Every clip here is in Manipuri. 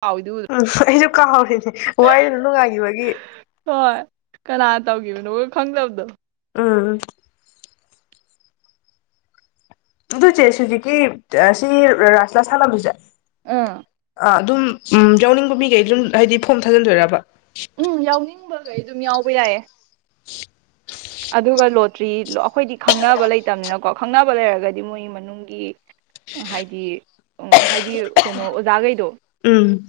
ꯍꯥꯎꯏꯗꯨ ꯎꯗ꯭ꯔꯣ ꯎꯝ ꯑꯩꯖꯨ ꯀꯥꯎꯔꯤꯅꯦ ꯋꯥꯔꯤꯗꯣ ꯗꯨꯝ ꯅꯨꯡꯉꯥꯏꯒꯤꯕꯒꯤ ꯍꯣꯏ ꯀꯅꯥ ꯇꯧꯒꯤꯕꯅꯣꯒ ꯈꯪꯗꯕꯗꯣ ꯎꯝ ꯑꯗꯨ ꯆꯦ ꯍꯧꯖꯤꯛꯀꯤ ꯁꯤ ꯔꯥꯁꯂꯥ ꯁꯥꯟꯅꯕꯤꯁꯦ ꯎꯝ ꯑꯗꯨꯝ ꯎꯝ ꯌꯥꯎꯅꯤꯡꯕ ꯃꯤꯒꯩ ꯑꯗꯨꯝ ꯍꯥꯏꯗꯤ ꯐꯣꯝ ꯊꯥꯖꯤꯟꯗꯣꯏꯔꯕ ꯎꯝ ꯌꯥꯎꯅꯤꯡꯕꯒꯩ ꯑꯗꯨꯝ ꯌꯥꯎꯕ ꯌꯥꯏꯌꯦ ꯑꯗꯨꯒ ꯂꯣꯇ꯭ꯔꯤ ꯑꯩꯈꯣꯏꯗꯤ ꯈꯪꯅꯕ ꯂꯩꯇꯕꯅꯤꯅꯀꯣ ꯈꯪꯅꯕ ꯂꯩꯔꯒꯗꯤ ꯃꯣꯏ ꯃꯅꯨꯡꯒꯤ ꯍꯥꯏꯗꯤ ꯍꯥꯏꯗꯤ ꯀꯩꯅꯣ ꯑꯣꯖꯥꯒꯩꯗꯣ ꯎꯝ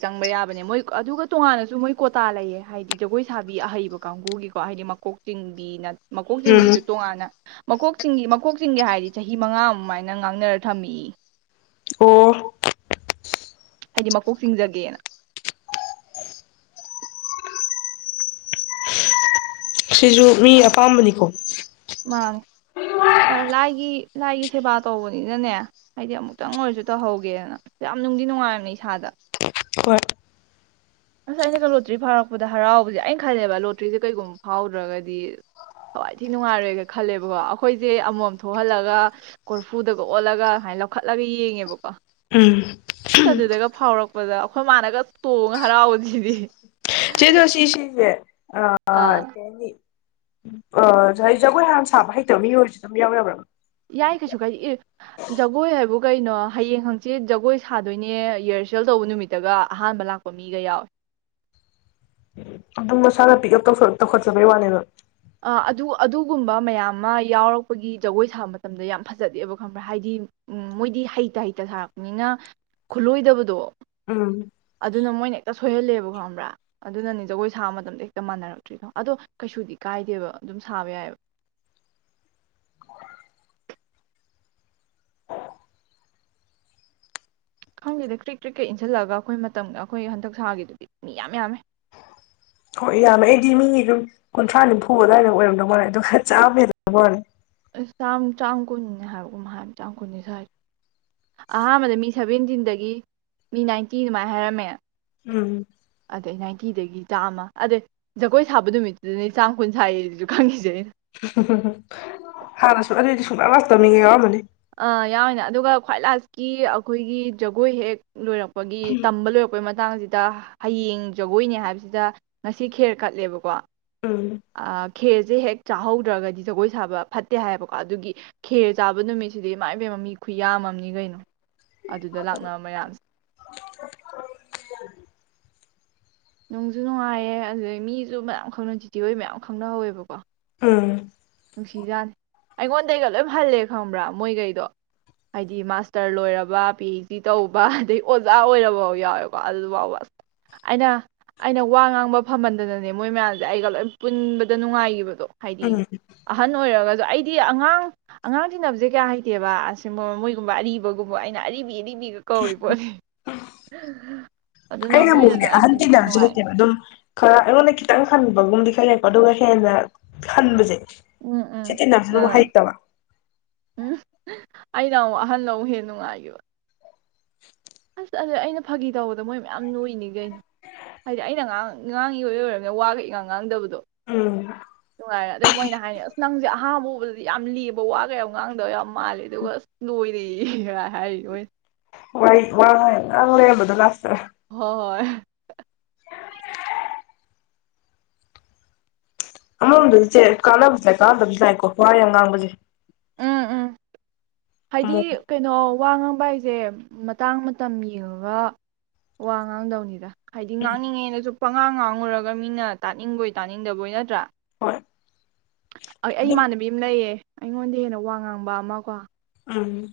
ꯆꯪꯕ ꯌꯥꯕꯅꯦ ꯃꯣꯏ ꯑꯗꯨꯒ ꯇꯣꯉꯥꯟꯅꯖꯨ ꯃꯣꯏ ꯀꯣꯇꯥ ꯂꯩꯌꯦ ꯍꯥꯏꯗꯤ ꯖꯒꯣꯏ ꯁꯥꯕꯤ ꯑꯍꯩꯕ ꯀꯥꯡꯒꯨꯒꯤ ꯀꯣ ꯍꯥꯏꯗꯤ ꯃꯀꯣꯛ ꯆꯤꯡꯕꯤ ꯅ ꯃꯀꯣꯛ ꯎꯝ ꯆꯤꯡꯕꯤꯖꯨ ꯇꯣꯉꯥꯟꯅ ꯃꯀꯣꯛꯆꯤꯡꯒꯤ ꯃꯀꯣꯛ ꯆꯤꯡꯒꯦ ꯍꯥꯏꯗꯤ ꯆꯍꯤ ꯃꯉꯥ ꯑꯗꯨꯃꯥꯏꯅ ꯉꯥꯡꯅꯔ ꯊꯝꯃꯦꯌꯦ ꯑꯣ ꯍꯥꯏꯗꯤ ꯃꯀꯣꯛ ꯆꯤꯡꯖꯒꯦꯅ ꯁꯤꯁꯨ ꯃꯤ ꯑꯄꯥꯝꯕꯅꯤꯀꯣ ꯃꯥꯅꯦ ꯂꯥꯏꯒꯤ ꯂꯥꯏꯒꯤ ꯁꯦꯕꯥ ꯇꯧꯕꯅꯤꯅꯅꯦ ꯍꯥꯏꯗꯤ ꯑꯃꯨꯛꯇꯪ ꯑꯣꯏꯔꯁꯨ ꯇꯧꯍꯧꯒꯦꯅ ꯌꯥꯝ ꯅꯨꯡꯗꯤ ꯅꯨꯡꯉꯥꯏꯝꯅꯦ ꯏꯁꯥꯗ ꯍꯣꯏ ꯑꯁ ꯑꯩꯅꯒ ꯂꯣꯇ꯭ꯔꯤ ꯐꯥꯎꯔꯛꯄꯗ ꯍꯔꯥꯎꯕꯁꯦ ꯑꯩꯅ ꯈꯜꯂꯦꯕ ꯂꯣꯇ꯭ꯔꯤꯁꯦ ꯀꯩꯒꯨꯝꯕ ꯐꯥꯎꯗ꯭ꯔꯒꯗꯤ ꯊꯋꯥꯏ ꯊꯤ ꯅꯨꯡꯉꯥꯏꯔꯣꯏꯒ ꯈꯜꯂꯦꯕꯀꯣ ꯑꯩꯈꯣꯏꯁꯦ ꯑꯃꯃꯝ ꯊꯣꯛꯍꯜꯂꯒ ꯀꯣꯔꯐꯨꯗꯒ ꯑꯣꯜꯂꯒ ꯁꯨꯃꯥꯏꯅ ꯂꯧꯈꯠꯂꯒ ꯌꯦꯡꯉꯦꯕꯀꯣ ꯎꯝ ꯑꯁ ꯑꯗꯨꯗꯒ ꯐꯥꯎꯔꯛꯄꯗ ꯑꯩꯈꯣꯏ ꯃꯥꯅꯒ ꯆꯣꯡꯉ ꯍꯔꯥꯎꯕꯁꯤꯗꯤ ꯆꯦ ꯔꯣꯁꯤ ꯁꯤꯖꯦ ꯑ ꯑꯥ ꯀꯩꯍꯥꯏꯅꯤ ꯑꯥ ꯉꯁꯥꯏ ꯖꯒꯣꯏ ꯍꯥꯟꯅ ꯁꯥꯕ ꯍꯩꯇꯕ ꯃꯤ ꯑꯣꯏꯔꯁꯨ ꯑꯗꯨꯝ ꯌꯥꯎ ꯌꯥꯕ꯭ꯔꯕ ꯌꯥꯏ ꯀꯩꯁꯨ ꯀꯥꯏꯗꯦ ꯑꯦ ꯖꯒꯣꯏ ꯍꯥꯏꯕꯨ ꯀꯩꯅꯣ ꯍꯌꯦꯡ ꯍꯪꯆꯤꯠ ꯖꯒꯣꯏ ꯁꯥꯗꯣꯏꯅꯦ ꯔꯤꯍꯔꯁꯦꯜ ꯇꯧꯕ ꯅꯨꯃꯤꯠꯇꯒ ꯑꯍꯥꯟꯕ ꯂꯥꯛꯄ ꯃꯤꯒ ꯌꯥꯎꯋꯦ ꯑꯗꯨꯝ ꯃꯁꯥꯅ ꯄꯤꯛꯑꯞ ꯇꯧ ꯇꯧꯈꯠꯆꯕꯩ ꯋꯥꯅꯤꯗ ꯑ ꯑꯗꯨ ꯑꯗꯨꯒꯨꯝꯕ ꯃꯌꯥꯝ ꯑꯃ ꯌꯥꯎꯔꯛꯄꯒꯤ ꯖꯒꯣꯏ ꯁꯥꯕ ꯃꯇꯝꯗ ꯌꯥꯝ ꯐꯖꯗꯦꯕ ꯈꯪꯕ꯭ꯔꯥ ꯍꯥꯏꯗꯤ ꯃꯣꯏꯗꯤ ꯍꯩꯇ ꯍꯩꯇ ꯁꯥꯔꯛꯄꯅꯤꯅ ꯈꯨꯠꯂꯣꯏꯗꯕꯗꯣ ꯎꯝ ꯑꯗꯨꯅ ꯃꯣꯏꯅ ꯍꯦꯛꯇ ꯁꯣꯏꯍꯜꯂꯦꯕ ꯍꯝꯕ꯭ꯔꯥ ꯑꯗꯨꯅꯅꯦ ꯖꯒꯣꯏ ꯁꯥꯕ ꯃꯇꯝꯗ ꯍꯦꯛꯇ ꯃꯥꯟꯅꯔꯛꯇ꯭ꯔꯤꯗꯣ ꯑꯗꯣ ꯀꯩꯁꯨꯗꯤ ꯀꯥꯏꯗꯦꯕ ꯑꯗꯨꯝ ꯁꯥꯕ ꯌꯥꯏꯑꯕ ꯈꯪꯗꯦꯗ ꯀ꯭ꯔꯤꯛ ꯀ꯭ꯔꯤꯛ ꯀꯛ ꯏꯟꯁꯤꯜꯂꯒ ꯑꯩꯈꯣꯏ ꯃꯇꯝꯒ ꯑꯩꯈꯣꯏ ꯍꯟꯗꯛ ꯁꯥꯒꯤꯗꯨꯗꯤ ꯃꯤ ꯌꯥꯝ ꯌꯥꯝꯃꯦ ꯍꯣꯏ ꯌꯥꯝꯃꯦ ꯑꯩꯗꯤ ꯃꯤꯒꯤ ꯑꯗꯨꯝ ꯀꯨꯟꯊ꯭ꯔꯥ ꯅꯤꯝꯐꯨ ꯑꯗꯨꯋꯥꯏꯗ ꯑꯣꯏꯔꯝꯗꯧ ꯃꯥꯜꯔꯦ ꯑꯗꯨꯒ ꯆꯥꯝꯃ ꯍꯦꯟꯕ ꯃꯥꯜꯂꯦ ꯑ ꯆ ꯆꯥꯝ ꯀꯨꯟꯅꯤ ꯍꯥꯏꯕꯒꯨꯝ ꯍꯥꯏꯕ ꯆꯥꯝ ꯀꯨꯟꯅꯤ ꯁꯥꯏꯗꯣ ꯑꯍꯥꯟꯕꯗꯤ ꯃꯤ ꯁꯦꯚꯦꯟꯇꯤꯟꯗꯒꯤ ꯃꯤ ꯅꯥꯏꯟꯇꯤ ꯑꯗꯨꯃꯥꯏꯅ ꯍꯥꯏꯔꯝꯃꯦ ꯎꯝ ꯑꯗꯩ ꯅꯥꯏꯟꯇꯤꯗꯒꯤ ꯆꯥꯝꯃ ꯑꯗꯩ ꯖꯒꯣꯏ ꯁꯥꯕ ꯅꯨꯃꯤꯠꯇꯨꯗꯅꯦ ꯆꯥꯝ ꯀꯨꯟ ꯁꯥꯏꯁꯨ ꯈꯪꯉꯏꯁꯦꯅ ꯑꯥꯍꯨꯝ ꯍꯨꯝ ꯍꯨꯝ ꯍꯥꯟꯅꯁꯨ ꯑꯗꯨꯗꯤ ꯁꯨꯡꯂꯥꯛ ꯂꯥꯛꯇꯕꯃꯤꯉ ꯌꯥꯎꯔꯃꯅꯤ ꯑꯥ ꯌꯥꯎꯅꯦ ꯑꯗꯨꯒ ꯈ꯭ꯋꯥꯏ ꯂꯥꯁꯀꯤ ꯑꯩꯈꯣꯏꯒꯤ ꯖꯒꯣꯏ ꯍꯦꯛ ꯂꯣꯏꯔꯛꯄ ꯄꯒꯤ ꯇꯝꯕ ꯂꯣꯏ ꯑꯩꯈꯣꯏ ꯃꯇꯥꯡꯁꯤꯗ ꯍꯌꯦꯡ ꯖꯒꯣꯏꯅꯦ ꯍꯥꯏꯕꯁꯤꯗ ꯉꯁꯤ ꯈꯦꯔ ꯀꯠꯂꯦꯕꯀꯣ ꯎꯝ ꯑ ꯈꯦꯔꯖꯤꯦ ꯍꯦꯛ ꯆꯥꯍꯧꯗ꯭ꯔꯒꯗꯤ ꯖꯒꯣꯏ ꯁꯥꯕ ꯐꯠꯇꯦ ꯍꯥꯏꯌꯦꯕꯀꯣ ꯑꯗꯨꯒꯤ ꯈꯦꯔ ꯆꯥꯕ ꯅꯨꯃꯤꯠꯁꯤꯗꯤ ꯃꯥꯏ ꯄꯦꯝꯃ ꯃꯤ ꯈꯨ ꯌꯥꯝꯃꯝꯅꯤ ꯀꯩꯅꯣ ꯑꯗꯨꯗ ꯂꯥꯛꯅꯕ ꯃꯌꯥꯝ [inaudible] ꯅꯨꯡꯁꯨ ꯅꯨꯡꯉꯥꯏꯌꯦ ꯑꯗꯨꯗꯩ ꯃꯤꯁꯨ ꯃꯌꯥꯝ ꯈꯪꯅ ꯆꯤꯆꯦ ꯍꯣꯏ ꯃꯌꯥꯝ ꯈꯪꯅꯍꯧꯋꯦꯕꯀꯣ ꯎꯝ ꯅꯨꯡꯁꯤꯖꯥꯠꯅꯤ ꯑꯩꯉꯣꯟꯗꯩꯒ ꯂꯣꯏ ꯍꯜꯂꯦ ꯈꯪꯕ꯭ꯔꯥ ꯃꯣꯏꯈꯩꯗꯣ ꯍꯥꯏꯗꯤ ꯃꯥꯁꯇꯔ ꯂꯣꯏꯔꯕ ꯄꯤ ꯑꯩꯆ ꯗꯤ ꯇꯧꯕ ꯑꯗꯩ ꯑꯣꯖꯥ ꯑꯣꯏꯔꯕꯐꯥꯎ ꯌꯥꯎꯋꯦꯀꯣ ꯑꯗꯨꯐꯥꯎꯕꯁ ꯑꯩꯅ ꯑꯩꯅ ꯋꯥ ꯉꯥꯡꯕ ꯐꯝꯃꯟꯗꯅꯅꯦ ꯃꯣꯏ ꯃꯌꯥꯝꯁꯦ ꯑꯩꯒ ꯂꯣꯏ ꯄꯨꯟꯕꯗ ꯅꯨꯡꯉꯥꯏꯈꯤꯕꯗꯣ ꯍꯥꯏꯗꯤ ꯎꯝ ꯑꯍꯟ ꯑꯣꯏꯔꯒꯁꯨ ꯑꯩꯗꯤ ꯑꯉꯥꯡ ꯑꯉꯥꯡ ꯇꯤꯟꯅꯅꯕꯁꯦ ꯀꯌꯥ ꯍꯩꯇꯦꯕ ꯑ ꯃꯣꯏꯒꯨꯝꯕ ꯑꯔꯤꯕꯒꯨꯝꯕ ꯑꯩꯅ ꯑꯔꯤꯕ ꯑ ꯀꯧꯔꯤ ꯄꯣꯠꯅꯤ [inaudible] ꯑꯩꯅ ꯑꯃꯨꯛꯅꯦ ꯃꯣꯏꯅꯁꯨ ꯑꯩ ꯑꯍꯟ ꯄꯨꯟꯕꯗ ꯇꯤꯟꯅꯕꯁꯦ ꯅꯨꯡꯉꯥꯏ ꯍꯩꯇꯦꯕ ꯑꯗꯨꯝ ꯈꯔ ꯑꯩꯉꯣꯟꯗ ꯈꯤꯇꯪ ꯍꯟꯕꯒꯨꯝꯗꯤ ꯈꯔ ꯂꯩꯔꯦꯀꯣ ꯑꯗꯨꯒ ꯍꯦꯟꯅ ꯍꯟꯕꯁꯦ ꯎꯝ ꯁꯤ ꯎꯝ ꯇꯤꯟꯅꯕꯁꯦ ꯑꯗꯨꯝ ꯑ ꯍꯩꯇꯕ ꯎꯝ ꯑꯩꯅ ꯑꯃꯨꯛ ꯑꯍꯟ ꯑꯃꯨꯛ ꯍꯦꯟꯅ ꯅꯨꯡꯉꯥꯏꯈꯤꯕ [inaudible] ꯑꯁ ꯑꯩꯅ ꯐꯥꯒꯤ ꯇꯧꯕꯗ ꯃꯣꯏ ꯃꯌꯥꯝ ꯅꯣꯏꯅꯤ ꯀꯩꯅꯣ ꯍꯥꯏꯗꯤ ꯑꯩꯅꯥ ꯉꯥꯡ ꯉꯥꯡ ꯏꯑꯣꯏ ꯑꯣꯔꯃꯤꯅ ꯋꯥꯒ ꯏꯉꯥꯡ ꯉꯥꯡꯗꯕꯗꯣ ꯎꯝ ꯅꯨꯡꯉꯥꯏꯔꯦ ꯑꯗꯨꯒ ꯃꯣꯏꯅ ꯍꯥꯏꯅꯦ ꯑꯁ ꯅꯪꯖꯦ ꯑꯍꯥꯥꯟꯕ ꯎꯕꯗꯗꯤ ꯌꯥꯝ ꯂꯦꯝꯕ ꯋꯥꯒ ꯌꯥꯝ ꯉꯥꯡꯗꯕ ꯌꯥꯝ ꯃꯥꯜꯂꯦ ꯑꯗꯨꯒ ꯑꯁ ꯂꯣꯏꯔꯦꯌꯦ ꯒ ꯍꯥꯏꯔꯤ ꯃꯣꯏ ꯋꯣꯏ ꯋꯥꯒ ꯏꯉꯥꯡ ꯂꯩꯔꯝꯕꯗꯣ ꯂꯥꯁꯇ ꯍꯣꯍꯣꯏ ꯑꯃꯔꯣꯝꯗꯗꯤ ꯆꯦ ꯀꯥꯟꯅꯕꯁꯨ ꯂꯛꯏ ꯀꯥꯟꯅꯗꯕꯁꯨ ꯂꯏꯀꯣ ꯋꯥ ꯌꯥꯝ ꯉꯥꯡꯕꯖꯤ ꯎ ꯍꯥꯏꯗꯤ ꯑꯃꯨꯛ ꯀꯩꯅꯣ ꯋꯥ ꯉꯥꯡꯕ ꯍꯥꯏꯖꯦ ꯃꯇꯥꯡ ꯃꯇꯝ ꯌꯦꯡꯉꯒ ꯋꯥ ꯉꯥꯡꯗꯧꯅꯤꯗ ꯍꯥꯏꯗꯤ ꯉꯥꯡꯅꯤꯡꯉꯦꯅꯖꯨ ꯄꯉꯥꯡ ꯉꯥꯡꯉꯨꯔꯒ ꯃꯤꯅ ꯇꯥꯅꯤꯡꯕꯣꯏ ꯇꯥꯅꯤꯡꯗꯕꯣꯏ ꯅꯠꯇ꯭ꯔꯥ ꯍꯣꯏ ꯑꯩ ꯑꯗꯨꯝ ꯏꯃꯥꯟꯅꯕꯤꯝꯃ ꯂꯩꯌꯦ ꯑꯩꯉꯣꯟꯗ ꯍꯦꯟꯅ ꯋꯥ ꯉꯥꯡꯕ ꯑꯃ ꯀꯣ ꯎꯝ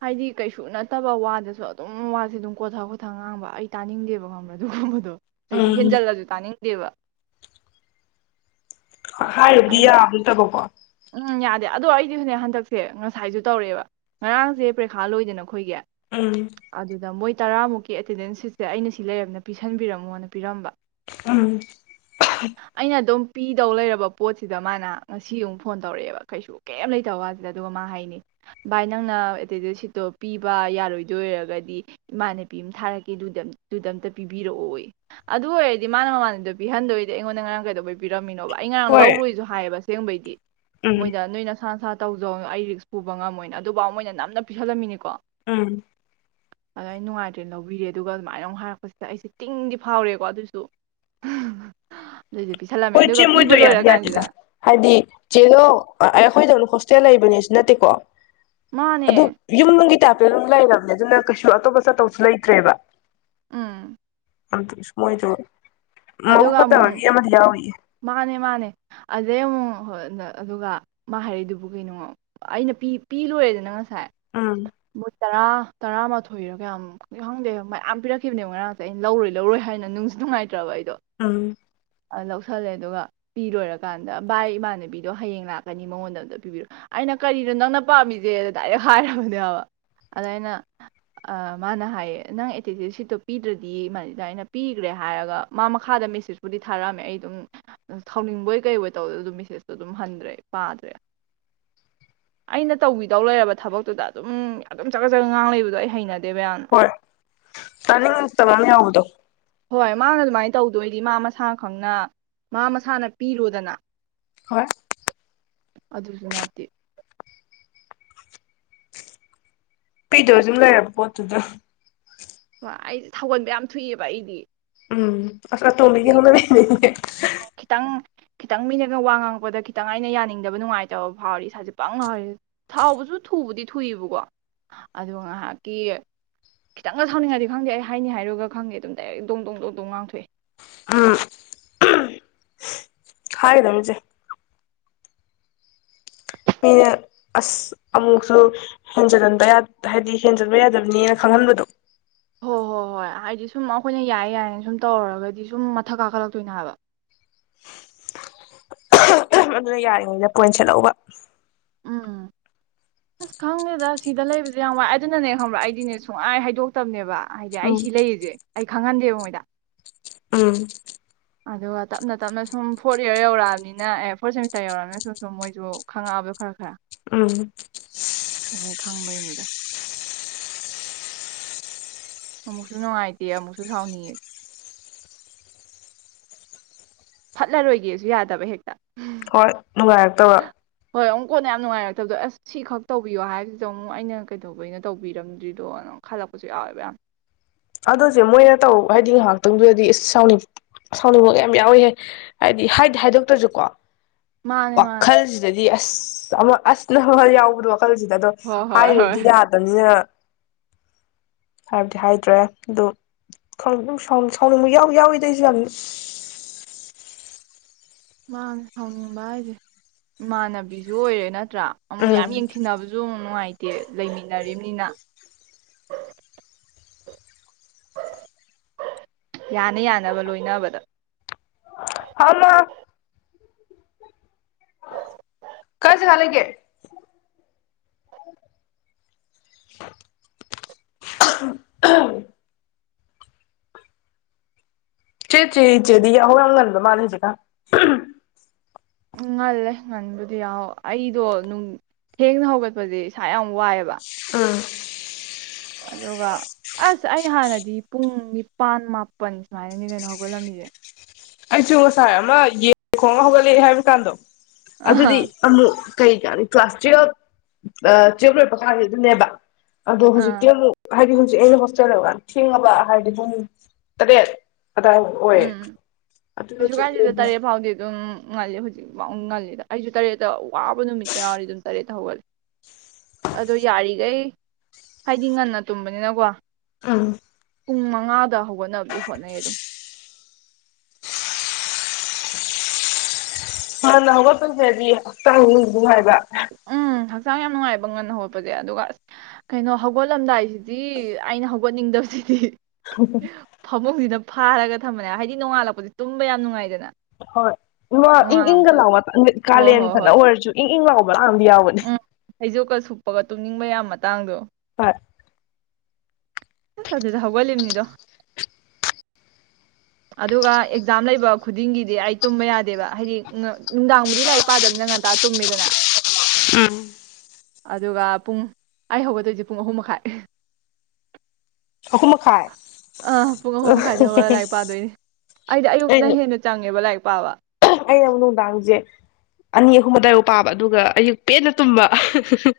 ꯍꯥꯏꯗꯤ ꯀꯩꯁꯨ ꯅꯠꯇꯕ ꯋꯥꯗꯁꯨ ꯑꯗꯨꯝ ꯋꯥꯁꯦ ꯑꯗꯨꯝ ꯀꯣꯊ ꯀꯣꯊ ꯉꯥꯡꯕ ꯑꯩ ꯇꯥꯅꯤꯡꯗꯦꯕ ꯈꯪꯕ꯭ꯔꯥ ꯑꯗꯨꯒꯨꯝꯕꯗꯣ ꯍꯥꯏꯗꯤ ꯎꯝ ꯍꯦꯟꯖꯜꯂꯁꯖꯨ ꯇꯥꯅꯤꯡ ꯗꯦꯕ ꯍꯥꯏꯔꯨꯕꯗꯤ ꯌꯥꯕ ꯅꯇꯕꯀꯣ ꯎꯝ ꯌꯥꯗꯦ ꯑꯗꯣ ꯑꯩꯗꯤ ꯍꯅꯦ ꯍꯟꯗꯛꯁꯦ ꯉꯁꯥꯏꯖꯨ ꯇꯧꯔꯛꯑꯦꯕ ꯉꯔꯥꯡꯁꯦ ꯄꯔꯤꯈꯥ ꯂꯣꯏꯗꯅ ꯑꯈꯣꯏꯒꯤ ꯎꯝ ꯑꯗꯨꯗ ꯃꯣꯏ ꯇꯔꯥꯃꯨꯛꯀꯤ ꯑꯦꯇꯦꯟꯗꯦꯟꯁ ꯁꯤꯁꯦ ꯑꯩꯅ ꯁꯤ ꯂꯩꯔꯕꯅꯤꯟ ꯄꯤꯁꯟꯕꯤꯔꯝꯃꯣꯅ ꯄꯤꯔꯝꯕ ꯎꯝ ꯑꯩꯅ ꯑꯗꯨꯝ ꯄꯤꯗꯧ ꯂꯩꯔꯕ ꯄꯣꯠꯁꯤꯗ ꯃꯥꯅ ꯉꯁꯤ ꯑꯃꯨꯛ ꯐꯣꯟ ꯇꯧꯔꯛꯑꯦꯕ ꯀꯩꯁꯨ ꯀꯩꯝ ꯂꯩꯇꯕ ꯋꯥꯖꯤꯗ ꯑꯗꯨꯒ ꯃꯥ ꯍꯥꯏꯅꯤ ꯚꯥꯏ ꯅꯪꯅ ꯑꯦꯇꯦꯟꯗꯦꯟ ꯁꯤꯠꯇꯣ ꯄꯤꯕ ꯌꯥꯔꯣꯏꯗꯣꯏꯑꯣꯏꯔꯒꯗꯤ ꯏꯃꯥꯟꯅꯕꯤ ꯑꯃ ꯊꯥꯔꯛꯀꯦꯗꯨꯗ ꯑꯝꯇ ꯄꯤꯕꯤꯔꯛꯑꯣꯌꯦ ꯑꯗꯨ ꯑꯣꯏꯔꯗꯤ ꯃꯥꯅ ꯃꯃꯥꯟꯅꯕꯗ ꯄꯤꯍꯟꯗꯣꯏꯗꯤ ꯑꯩꯉꯣꯟꯗ ꯉꯔꯥꯡ ꯀꯩꯗꯧꯕꯩ ꯄꯤꯔꯝꯃꯤꯅꯣꯕ ꯑꯩ ꯉꯔꯥꯡ ꯍꯣꯏ ꯂꯧꯔꯣꯏꯖꯨ ꯍꯥꯏꯌꯦꯕ ꯁꯦꯡꯕꯩꯗꯤ ꯎꯝ ꯃꯣꯏꯗ ꯅꯣꯏ ꯅꯁꯥ ꯅꯁꯥ ꯇꯧꯖꯧ ꯑꯩ ꯔꯤꯛꯁ ꯄꯨꯕ ꯉꯝꯃꯣꯏꯅ ꯑꯗꯨꯕꯥꯎ ꯃꯣꯏꯅ ꯅꯝꯗꯅ ꯄꯤꯁꯜꯂꯝꯃꯤꯅꯤꯀꯣ ꯎꯝ ꯑꯗ ꯑꯩ ꯅꯨꯡꯉꯥꯏꯇ꯭ꯔꯦ ꯂꯧꯕꯤꯔꯦ ꯑꯗꯨꯒ ꯑꯗꯨꯃꯥꯏꯅ ꯑꯃꯨꯛ ꯍꯥꯏꯔꯛꯄꯁꯤꯗ ꯑꯩꯖꯦ ꯇꯤꯡꯗꯤ ꯐꯥꯎꯔꯦꯀꯣ ꯑꯗꯨꯁꯨ ꯍꯣꯏ ꯆꯦ ꯃꯣꯏꯗꯣ ꯌꯥꯗꯤ ꯌꯥꯗꯦꯗ ꯍꯥꯏꯗꯤ ꯆꯦꯂꯣ ꯑꯈꯣꯏꯗꯧ ꯍꯣꯁꯇꯦꯜ ꯂꯩꯕꯅꯦꯁꯨ ꯅꯠꯇꯦꯀꯣ ꯃꯥꯅꯦ ꯑꯗꯨ ꯌꯨꯝꯅꯨꯡꯒꯤ ꯇꯥꯞ ꯑꯗꯨꯝ ꯂꯩꯔꯕꯅꯦ ꯑꯗꯨꯅ ꯀꯩꯁꯨ ꯑꯇꯣꯞꯄ ꯆꯠꯇꯧꯁꯨ ꯂꯩꯇ꯭ꯔꯦꯕ ꯎꯝ ꯑꯝꯇꯁ ꯃꯣꯏꯗꯣ ꯃꯕꯨꯛ ꯑꯗꯨꯒ ꯑꯃꯨꯛ ꯐꯠꯇꯕꯒꯤ ꯑꯝꯗꯤ ꯌꯥꯎꯔꯤꯌꯦ ꯃꯥꯅꯦ ꯃꯥꯅꯦ ꯑꯗꯩ ꯑꯃꯨꯛ ꯑꯥ ꯑꯥ ꯑꯗꯨꯒ ꯃꯥ ꯍꯥꯏꯔꯛꯏꯗꯨꯕꯨ ꯀꯩꯅꯣ ꯑꯩꯅ ꯄꯤ ꯂꯣꯏꯔꯦꯗꯅ ꯉꯁꯥꯏ ꯑꯝ ꯃꯣꯏ ꯇꯔꯥ ꯇꯔꯥꯃꯥꯊꯣꯏꯔ ꯀꯌꯥꯝ ꯈꯪꯗꯦ ꯃꯌꯥꯝ ꯄꯤꯔꯛꯈꯤꯕꯅꯦ ꯉꯔꯥꯡꯁꯦ ꯑꯩꯅ ꯂꯧꯔꯣꯏ ꯂꯧꯔꯣꯏ ꯍꯥꯏꯅ ꯅꯨꯡꯁꯨ ꯅꯨꯡꯉꯥꯏ ꯇ꯭ꯔꯥꯕ ꯑꯩꯗꯣ ꯎꯝ ꯂꯧ ꯈꯜꯂꯦ ꯑꯗꯨꯒ ꯄꯤꯂꯣꯏꯔꯀꯥꯟꯗ ꯚꯥꯏ ꯏꯃꯥꯟꯅꯕꯤꯗꯣ ꯍꯌꯦꯡ ꯂꯥꯛꯀꯅꯤ ꯃꯉꯣꯟꯗ ꯑꯝꯇ ꯄꯤꯕꯤꯔꯣ ꯑꯩꯅ ꯀꯔꯤꯅꯣ ꯅꯪꯅ ꯄꯥꯝꯃꯤꯖꯦꯗꯅ ꯗꯥꯏꯔꯦꯛ ꯍꯥꯏꯔꯕꯅꯦꯕ ꯑꯗ ꯑꯩꯅ ꯃꯥꯅ ꯍꯥꯏꯌꯦ ꯅꯪ ꯑꯦꯇꯦꯟꯗꯦꯟ ꯁꯤꯠꯇꯣ ꯄꯤꯗ꯭ꯔꯗꯤ ꯃꯥꯗ ꯑꯩꯅ ꯄꯤꯒ꯭ꯔꯦ ꯍꯥꯏꯔꯒ ꯃꯥ ꯃꯈꯥꯗ ꯃꯦꯁꯦꯖꯄꯨꯗꯤ ꯊꯥꯔꯛꯑꯝꯃꯦ ꯑꯩ ꯑꯗꯨꯝ ꯊꯧꯅꯤꯡꯕꯣꯏ ꯀꯩꯕꯣꯏ ꯇꯧ ꯑꯗꯨꯝ ꯃꯦꯁꯦꯖꯇꯣ ꯑꯗꯨꯝ ꯍꯟꯗ꯭ꯔꯦ ꯄꯥꯗ꯭ꯔꯦ ꯑꯩꯅ ꯇꯧꯕꯤꯗꯧ ꯂꯩꯔꯕ ꯊꯕꯛꯇꯨꯗ ꯑꯗꯨꯝ ꯑꯗꯨꯝ ꯆꯠꯒꯠ ꯆꯠꯒꯠ ꯉꯥꯡ ꯂꯩꯕꯗꯣ ꯑꯩ ꯍꯩꯅ ꯍꯣꯏ ꯇꯥꯅꯤꯡ ꯉꯛꯇꯕ ꯑꯃ ꯌꯥꯎꯕꯗꯣ ꯍꯣꯏ ꯃꯥꯅ ꯑꯗꯨꯃꯥꯏꯅ ꯇꯧꯗꯣꯏꯗꯤ ꯃꯥ ꯃꯁꯥ ꯈꯪꯅ ꯃꯥ ꯃꯁꯥꯅ ꯄꯤꯔꯣꯗꯅ ꯍꯣꯏ ꯑꯗꯨꯁꯨ ꯅꯠꯇꯦ ꯄꯤꯗꯧ ꯑꯗꯨꯝ ꯂꯩꯔꯕ ꯄꯣꯠꯇꯨꯗ ꯍ ꯑꯩꯗꯤ ꯁꯥꯎꯒꯟꯕ ꯌꯥꯝ ꯊꯨꯏꯑꯦꯕ ꯑꯩꯗꯤ ꯎꯝ ꯑꯁ ꯑ ꯇꯣꯝꯕꯤꯒꯤ ꯍꯥꯏꯗꯤ ꯍꯧꯅ ꯕꯤꯅꯦ ꯈꯤꯇꯪ ꯈꯤꯇꯪ ꯃꯤꯅꯒ ꯋꯥ ꯉꯥꯡꯉꯛꯄꯗ ꯈꯤꯇꯪ ꯑꯩꯅ ꯌꯥꯅꯤꯡꯗꯕ ꯅꯨꯡꯉꯥꯏꯇꯕ ꯐꯥꯎꯔꯗꯤ ꯏꯁꯥꯖꯦ ꯕꯪ ꯂꯥꯎꯔ ꯁꯥꯎꯕꯖꯨ ꯊꯨꯕꯨꯗꯤ ꯊꯨꯏꯌꯦꯕꯀꯣ ꯑꯗꯨꯒ ꯉꯥꯏꯍꯥꯛꯀꯤ ꯈꯤꯇꯪ ꯁꯥꯎꯅꯤꯡꯉꯗꯤ ꯈꯪꯗꯦ ꯑꯩ ꯍꯥꯏꯅꯤ ꯍꯥꯏꯔꯣꯏꯒ ꯈꯪꯗꯦ ꯑꯗꯨꯝ ꯗꯥꯏꯔꯦꯛ ꯗꯣꯡ ꯗꯣꯡ ꯗꯣꯡꯗꯣꯡ ꯉꯥꯡꯊꯣꯛꯑꯦ ꯎꯝ ꯍꯥꯏꯒꯗꯝꯅꯤ ꯆꯦ ꯃꯤꯅ ꯑꯁ ꯑꯃꯨꯛꯁꯨ ꯍꯦꯟꯖꯟꯍꯟꯕ ꯍꯥꯏꯗꯤ ꯍꯦꯟꯖꯟꯕ ꯌꯥꯗꯕꯅꯤꯅ ꯈꯪꯍꯟꯕꯗꯣ ꯍꯣꯏ ꯍꯣꯏ ꯍꯣꯏ ꯍꯥꯏꯗꯤ ꯁꯨꯝ ꯑꯩꯈꯣꯏꯅ ꯌꯥꯏꯌꯦ ꯌꯥꯏꯌꯦ ꯁꯨꯝ ꯇꯧꯔꯨꯔꯒꯗꯤ ꯁꯨꯝ ꯃꯊꯛ ꯀꯥꯈꯠꯂꯛꯇꯣꯏꯅꯦ ꯍꯥꯏꯕ ꯑꯗꯨꯅ ꯌꯥꯔꯤꯉꯩꯗ ꯄꯣꯏꯟꯁꯦꯠꯍꯧꯕ ꯎꯝ ꯑꯁ ꯈꯪꯗꯦꯗ ꯁꯤꯗ ꯂꯩꯕꯁꯦ ꯌꯥꯝ ꯋꯥꯏ ꯑꯗꯨꯅꯅꯦ ꯈꯪꯕ꯭ꯔꯥ ꯑꯩꯗꯤꯅꯦ ꯁꯨꯡꯍꯥꯏ ꯍꯥꯏꯗꯣꯛꯇꯕꯅꯦꯕ ꯍꯥꯏꯗꯤ ꯑꯩ ꯎꯝ ꯁꯤ ꯂꯩꯌꯦꯖꯦ ꯑꯩ ꯈꯪꯍꯟꯗꯦꯕ ꯃꯣꯏꯗ ꯎꯝ ꯑꯗꯨꯒ ꯇꯞꯅ ꯇꯞꯅ ꯁꯨꯝ ꯐꯣꯔꯠ ꯏꯌꯥꯔ ꯌꯧꯔꯛꯑꯕꯅꯤꯅ ꯑꯦ ꯐꯣꯔꯠ ꯁꯦꯃꯤꯁꯇꯔ ꯌꯧꯔꯛꯑꯃꯤꯅ ꯁꯨꯝ ꯁꯨꯝ ꯃꯣꯏꯖꯨ ꯈꯪꯉꯛꯑꯕꯗꯣ ꯈꯔ ꯈꯔ ꯎꯝ ꯑꯗꯨꯗꯩ ꯈꯪꯕꯩꯅꯤꯗ ꯑꯃꯨꯛꯁꯨ ꯅꯨꯡꯉꯥꯏꯇꯦ ꯑꯃꯨꯛꯁꯨ ꯁꯥꯎꯅꯤꯡꯢ ꯐꯠꯂꯔꯣꯏꯒꯦꯖꯨ ꯌꯥꯗꯕ ꯍꯦꯛꯇ ꯍꯣꯏ ꯅꯨꯡꯉꯥꯏꯔꯛꯇꯕ ꯍꯣꯏ ꯑꯃꯨꯛ ꯀꯣꯟꯅ ꯌꯥꯝ ꯅꯨꯡꯉꯥꯏꯔꯛꯇꯕꯗꯣ ꯑꯁ ꯁꯤꯈꯛ ꯇꯧꯕꯤꯌꯣ ꯍꯥꯏꯕꯁꯤꯗ ꯑꯃꯨꯛ ꯑꯩꯅ ꯀꯩꯗꯧꯕꯩꯅ ꯇꯧꯕꯤꯔꯝꯗ꯭ꯔꯤꯗꯣ ꯑꯝ ꯈꯜꯂꯛꯄꯖꯨ ꯌꯥꯎꯋꯦꯕ ꯌꯥꯝ ꯑꯗꯨꯆꯦ ꯃꯣꯏꯅ ꯇꯧ ꯍꯥꯏꯗꯤ ꯉꯥꯏꯍꯥꯛꯇꯪꯗꯨꯗꯗꯤ ꯏꯁ ꯁꯥꯎꯅꯤꯡ ꯁꯥꯎꯅꯤꯡꯕꯒ ꯌꯥꯝ ꯌꯥꯎꯏꯍꯦ ꯍꯥꯏꯗꯤ ꯍꯥꯏꯗꯤ ꯍꯥꯏꯗꯣꯛꯇ꯭ꯔꯁꯨꯀꯣ ꯃꯥꯅꯦ ꯃꯥꯅꯦ ꯋꯥꯈꯜꯖꯤꯗꯗꯤ ꯗꯤ ꯑꯁ ꯑꯃ ꯑꯁ [unintelligible] ꯌꯥꯎꯕꯗꯣ ꯋꯥꯈꯜꯖꯤꯗ ꯑꯗꯣ ꯍꯣꯏ ꯍꯣꯏ ꯍꯣꯏ ꯍꯥꯏꯔꯨꯕꯗꯤ ꯌꯥꯗꯝꯅꯤꯅ ꯍꯥꯏꯕꯗꯤ ꯍꯥꯏꯗ꯭ꯔꯦ ꯑꯗꯣ ꯈꯪ ꯁꯥꯎ ꯁꯥꯎꯅꯤꯡꯕ ꯌꯥꯎ ꯌꯥꯎꯋꯤꯗ ꯑꯩꯖꯨ ꯌꯥꯝ ꯃꯥꯅꯦ ꯁꯥꯎꯅꯤꯡꯕ ꯍꯥꯏꯖꯦ ꯏꯃꯥꯟꯅꯕꯤꯖꯨ ꯑꯣꯏꯔꯦ ꯅꯠ ꯅꯠꯇ꯭ꯔꯥ ꯑꯃꯨꯛ ꯌꯥꯝ ꯎꯝ ꯌꯦꯡꯊꯤꯟꯅꯕꯖꯨ ꯃꯨꯛ ꯅꯨꯡꯉꯥꯏꯇꯦ ꯇꯦ ꯂꯩꯃꯤꯟꯅꯔꯤꯝꯅꯤꯅ ꯌꯥꯅ ꯌꯥꯅꯕ ꯂꯣꯏꯅꯕꯗ ꯍꯥꯎ ꯃꯥ ꯀꯥꯏ ꯖꯒ ꯂꯩꯒꯦ ꯆꯦ ꯆꯦ ꯆꯦꯗꯤ ꯌꯥꯍꯧ ꯌꯥꯝ ꯉꯟꯕ ꯃꯥꯜꯂꯦ ꯍꯧꯖꯤꯛꯀꯥꯟ ꯉꯜꯂꯦ ꯉꯟꯕꯨꯗꯤ ꯌꯥꯍꯧ ꯑꯩꯗꯣ ꯅꯨꯡ ꯊꯦꯡꯅ ꯍꯧꯒꯠꯄꯗꯤ ꯏꯁꯥ ꯌꯥꯝ ꯋꯥꯏꯑꯦꯕ ꯑꯥ ꯑꯗꯨꯒ ꯑꯁ ꯑꯩ ꯍꯥꯟꯅꯗꯤ ꯄꯨꯡ ꯅꯤꯄꯥꯥꯟ ꯃꯥꯄꯜ ꯁꯨꯃꯥꯏꯅꯅꯤ ꯀꯩꯅꯣ ꯍꯧꯒꯠꯂꯝꯃꯤꯖꯦ ꯑꯩꯁꯨ ꯉꯁꯥꯏ ꯑꯃ ꯌꯦꯟ ꯈꯣꯡꯉ ꯍꯧꯒꯠꯂꯛꯑꯦ ꯍꯥꯏꯕꯀꯥꯟꯗꯣ ꯑꯗꯨꯗꯤ ꯑꯥ ꯑꯃꯨꯛ ꯀꯩ ꯀꯅꯤ ꯀ꯭ꯂꯥꯁ ꯇꯨꯋꯜꯞ ꯇꯨꯋꯦꯜꯕ ꯂꯣꯏꯔꯛꯄ ꯀꯥꯟ ꯑꯗꯨꯅꯦꯕ ꯑꯗꯣ ꯍꯨꯖꯤꯛꯇꯤ ꯑꯥ ꯑꯃꯨꯛ ꯍꯥꯏꯗꯤ ꯍꯨ ꯑꯩꯅ ꯍꯣꯁꯇꯦꯜꯗ ꯊꯦꯡꯉꯕ ꯍꯥꯏꯕꯗꯤ ꯄꯨꯡ ꯇꯔꯦꯠ ꯑꯗꯥ ꯑꯣꯏꯌꯦ ꯎꯝ ꯑꯗꯨ ꯀꯩꯁꯨ ꯅꯠꯇ꯭ꯔꯗꯤ ꯀꯥꯏꯗꯦꯗ ꯑꯃꯨꯛ ꯇꯔꯦꯠ ꯐꯥꯎꯗꯤ ꯑꯗꯨꯝ ꯉꯜꯂꯤ ꯍꯧꯖꯤꯛꯐꯥꯎ ꯉꯜꯂꯤꯗ ꯑꯩꯖꯨ ꯇꯔꯦꯠꯇ ꯋꯥꯕ ꯅꯨꯃꯤꯠ ꯀ ꯌꯥꯎꯔꯗꯤ ꯑꯗꯨꯝ ꯇꯔꯦꯠꯇ ꯍꯧꯒꯠꯂꯦ ꯑꯗꯣ ꯌꯥꯔꯤꯒꯩ ꯍꯥꯏꯗꯤ ꯉꯟꯅ ꯇꯨꯝꯕꯅꯤꯅꯀꯣ ꯎꯝ ꯄꯨꯡ ꯃꯉꯥꯗꯍꯧ ꯍꯣꯠꯅꯕꯗꯤ ꯍꯣꯅꯩ ꯑꯗꯨꯝ ꯍ ꯅ ꯍꯧꯒꯄꯗꯩꯗꯤ ꯍꯛꯆꯥꯡ ꯂꯨꯝꯗꯔꯤ ꯍꯥꯏꯕ [unintelligible] ꯎꯝ ꯍꯛꯆꯥꯡ ꯌꯥꯝ ꯅꯨꯡꯉꯥꯏꯕ ꯉꯟꯅ ꯍꯧꯒꯠꯄꯖꯦ ꯑꯗꯨꯒ ꯀꯩꯅꯣ ꯍꯧꯒꯠꯂꯝꯗꯥꯏꯖꯤꯗꯤ ꯑꯩꯅ ꯍꯧꯒꯠꯅꯤꯡꯗꯕꯁꯤꯗꯤ ꯐꯃꯨꯡꯖꯤꯗ ꯐꯥꯔꯒ ꯊꯝꯕꯅꯦ ꯍꯥꯏꯗꯤ ꯅꯣꯡꯉꯥꯜꯂꯛꯄꯗꯤ ꯇꯨꯝꯕ ꯌꯥꯝ ꯅꯨꯡꯉꯥꯏꯗꯅ ꯍꯣꯏ ꯏꯪ ꯏꯪꯒ ꯅꯣꯡꯉꯥꯜꯂꯛꯄꯗ ꯂꯥꯎ ꯃꯇꯝ ꯍꯣꯏ ꯀꯥꯂꯦꯟ ꯍꯣꯏ ꯐꯅ ꯍꯣꯏ ꯑꯣꯏꯔꯁꯨ ꯏꯪ ꯏꯪ ꯂꯥꯎ ꯥ ꯃꯥ ꯑꯝꯗꯤ ꯌꯥꯎꯕꯅꯤ [unintelligible] ꯎꯝ ꯐꯩꯖꯣꯞꯀ ꯁꯨꯞꯄꯒ ꯇꯨꯝꯅꯤꯡꯕ ꯌꯥꯝ ꯃꯇꯥꯡꯗꯣ ꯍ [unintelligible] ꯑꯁ ꯑꯗꯨꯗ ꯍꯧꯒꯠꯂꯤꯕꯅꯤꯗꯣ ꯑꯗꯨꯒ ꯑꯦꯛꯖꯥꯝ ꯂꯩꯕ ꯈꯨꯗꯤꯡꯒꯤꯗꯤ ꯑꯩ ꯇꯨꯝꯕ ꯌꯥꯗꯦꯕ ꯍꯥꯏꯗꯤ ꯅꯨꯡꯗꯥꯡꯕꯨꯗꯤ ꯂꯥꯏꯔꯤꯛ ꯄꯥꯗꯕꯅꯤꯅ ꯉꯟꯇꯥ ꯇꯨꯝꯃꯤꯗꯅ ꯎꯝ ꯑꯗꯨꯒ ꯄꯨꯡ ꯑꯩ ꯍꯧꯒꯠꯗꯣꯏꯖꯦ ꯄꯨꯡ ꯑꯍꯨꯝ ꯃꯈꯥꯏ ꯑꯍꯨꯝ ꯃꯈꯥꯏ ꯑꯥ ꯄꯨꯡ ꯑꯍꯨꯝ ꯃꯈꯥꯏꯗꯒꯤ ꯍꯧꯔꯒ ꯂꯥꯏꯔꯤꯛ ꯄꯥꯗꯣꯏꯅꯦ ꯑꯩꯗꯤ ꯑꯌꯨꯛꯅ ꯑꯩꯅ ꯍꯦꯟꯅ ꯆꯪꯉꯦꯕ ꯂꯥꯏꯔꯤꯛ ꯄꯥꯕ ꯑꯩꯅ ꯑꯃꯨꯛ ꯅꯨꯡꯗꯥꯡꯁꯦ ꯑꯅꯤ ꯑꯍꯨꯝ ꯑꯗꯥꯏꯕꯨ ꯄꯥꯕ ꯑꯗꯨꯒ ꯑꯌꯨꯛ ꯄꯦꯟꯅ ꯇꯨꯝꯕ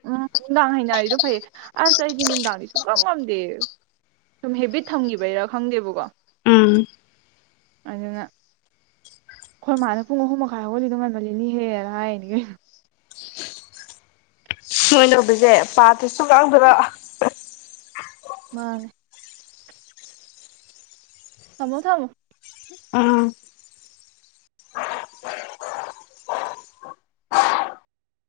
ꯎꯝ ꯅꯨꯡꯗꯥꯡ ꯍꯥꯏꯅꯔꯤꯗꯣ ꯐꯩꯌꯦ ꯑꯁ ꯑꯩꯗꯤ ꯅꯨꯡꯗꯥꯡꯗꯤ ꯁꯨꯡꯀꯞ ꯐꯝꯗꯦ ꯁꯨꯝ ꯍꯦꯕꯤꯠ ꯊꯝꯈꯤꯕꯩꯔꯥ ꯈꯪꯗꯦꯕꯀꯣ ꯎꯝ ꯑꯗꯨꯅ ꯈꯣꯏ ꯃꯥꯅ ꯄꯨꯡ ꯑꯍꯨꯝ ꯃꯈꯥꯏ ꯍꯧꯒꯠꯂꯤꯗꯣ ꯉꯟꯃꯜꯂꯤꯅꯦꯍꯦ ꯍꯥꯏꯅꯤ ꯀꯩꯅꯣ ꯁꯣꯏꯅ ꯎꯗꯁꯦ ꯄꯥꯠꯇꯁꯨ ꯉꯥꯡꯗꯔ [unintelligible] ꯃꯥꯅꯦ ꯊꯃꯣ ꯊꯃꯣ ꯑꯥ